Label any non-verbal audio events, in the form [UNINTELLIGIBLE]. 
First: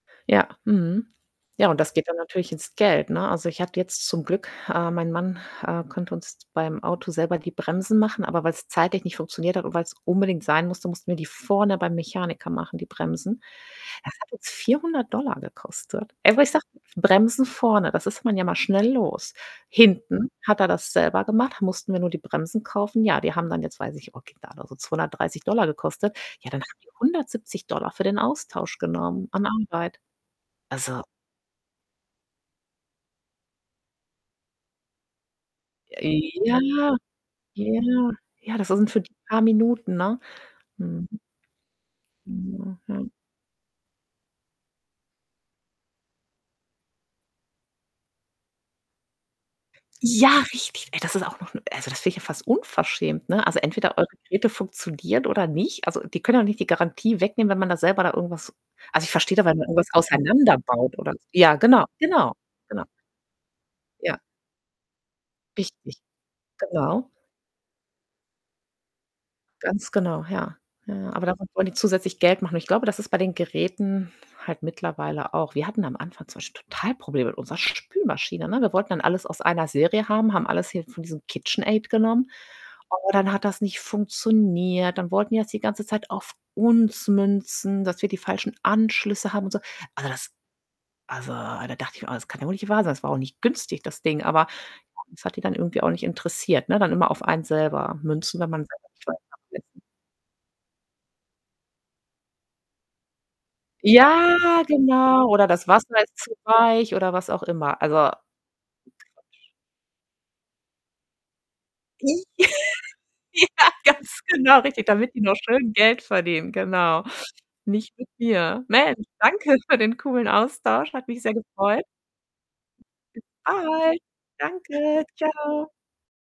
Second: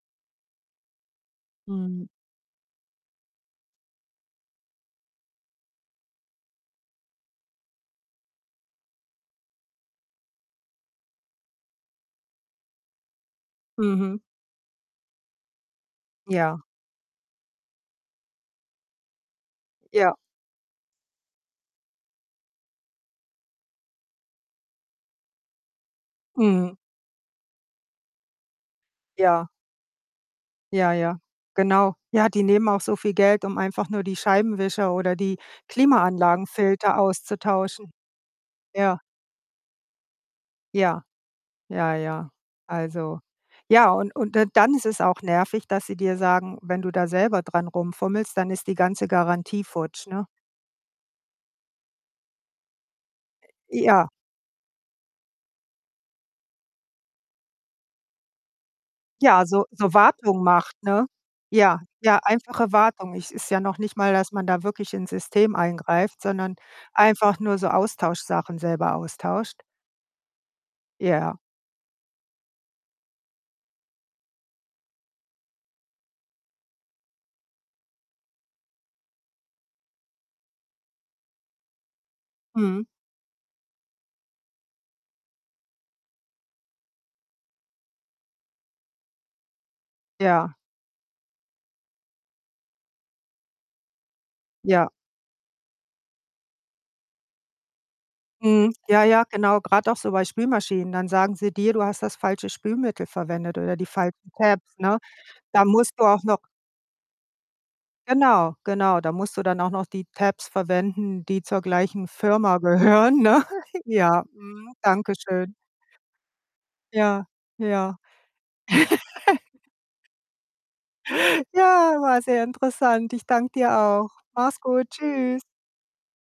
Ja, mhm. Ja, und das geht Mhm. dann natürlich ins Geld, ne? Also, ich hatte jetzt zum Glück äh, mein Mann, äh, konnte uns beim Auto selber die Bremsen machen, aber weil's zeitlich nicht funktioniert hat und weil's unbedingt sein musste, mussten wir die vorne beim Mechaniker machen, die Bremsen. Das Mhm. hat uns 400 $ gekostet, ey, wo ich Ja. sage, Bremsen vorne, das ist man ja mal schnell los. Ja. Hinten hat er das selber gemacht, da mussten wir nur die Bremsen kaufen. Ja, die haben dann jetzt, weiß ich okay, da hat er so 230 $ gekostet. Ja, dann Mhm. haben die 170 $ für den Austausch genommen an Ja. Arbeit. Ja, Also ja, genau. Ja, die nehmen auch so viel Geld, um einfach nur die Scheibenwischer oder die Ja, Klimaanlagenfilter ja, auszutauschen. ja, das ist [UNINTELLIGIBLE] Ja. für die paar Minuten, ne? Ja. Mhm. Ja, ja. [UNINTELLIGIBLE] Ja. Also ja und und dann ist es auch nervig, dass sie dir sagen: „Wenn du da selber dran rumfummelst, dann ist die ganze Garantie futsch“, ne? Ja, richtig. Ey, das ist auch noch 'n Also das finde ich ja fast unverschämt, ne? Also, entweder eure Ja. Geräte funktionieren, oder nicht. Also, die können ja auch nicht die Garantie wegnehmen, wenn man da selber da irgendwas also, ich verstehe da, Ja, weil so man irgendwas so Wartung macht, auseinanderbaut ne? oder ja, Ja, genau, ja, genau, einfache genau. Wartung. Es ist ja noch nicht mal, Ja. dass man da wirklich ins System Richtig, eingreift, sondern genau. einfach nur so Austauschsachen selber austauscht. Ganz genau, ja, ja, ja. Aber Ja. damit wollen die zusätzlich Geld machen und ich glaube, das ist bei den Geräten halt mittlerweile auch. Wir hatten am Anfang zum Beispiel total Probleme mit unserer Spülmaschine, ne? Wir wollten dann alles aus einer Serie haben, haben alles hier von diesem KitchenAid genommen, Mhm. aber dann hat das nicht funktioniert, dann wollten die das die ganze Zeit auf uns münzen, dass wir die falschen Anschlüsse haben und so. Also, das Ja. also da dachte ich mir: „Oh, das kann ja wohl nicht wahr sein.“ Das war auch nicht günstig, das Ding, aber Ja. das hat die dann irgendwie auch nicht interessiert, ne? Dann immer auf einen selber münzen, wenn man Mhm, selber ja, nicht weiter ja, genau. weiß, ne? Grad auch so bei Spülmaschinen, dann sagen sie dir: „Du hast das falsche Spülmittel verwendet oder die falschen Ja, Tabs“, ne? genau, oder Da das musst Wasser du ist auch zu noch weich, oder was auch immer. Also genau, genau, da musst du [UNINTELLIGIBLE] dann auch noch die Tabs verwenden, die zur gleichen J Firma [GIGGLES] gehören, ne? Ja, [CHUCKLES] ganz Ja, genau, mhm, richtig, danke damit die noch schön. schön Geld verdienen, genau. Ja, Nicht ja. mit mir. Mensch, [LAUGHS] danke für den coolen Austausch, hat mich sehr gefreut. Ja, war sehr interessant. Ich danke dir [UNINTELLIGIBLE] Ahoi. auch. Mach's gut. Danke. Tschüss. Tschau.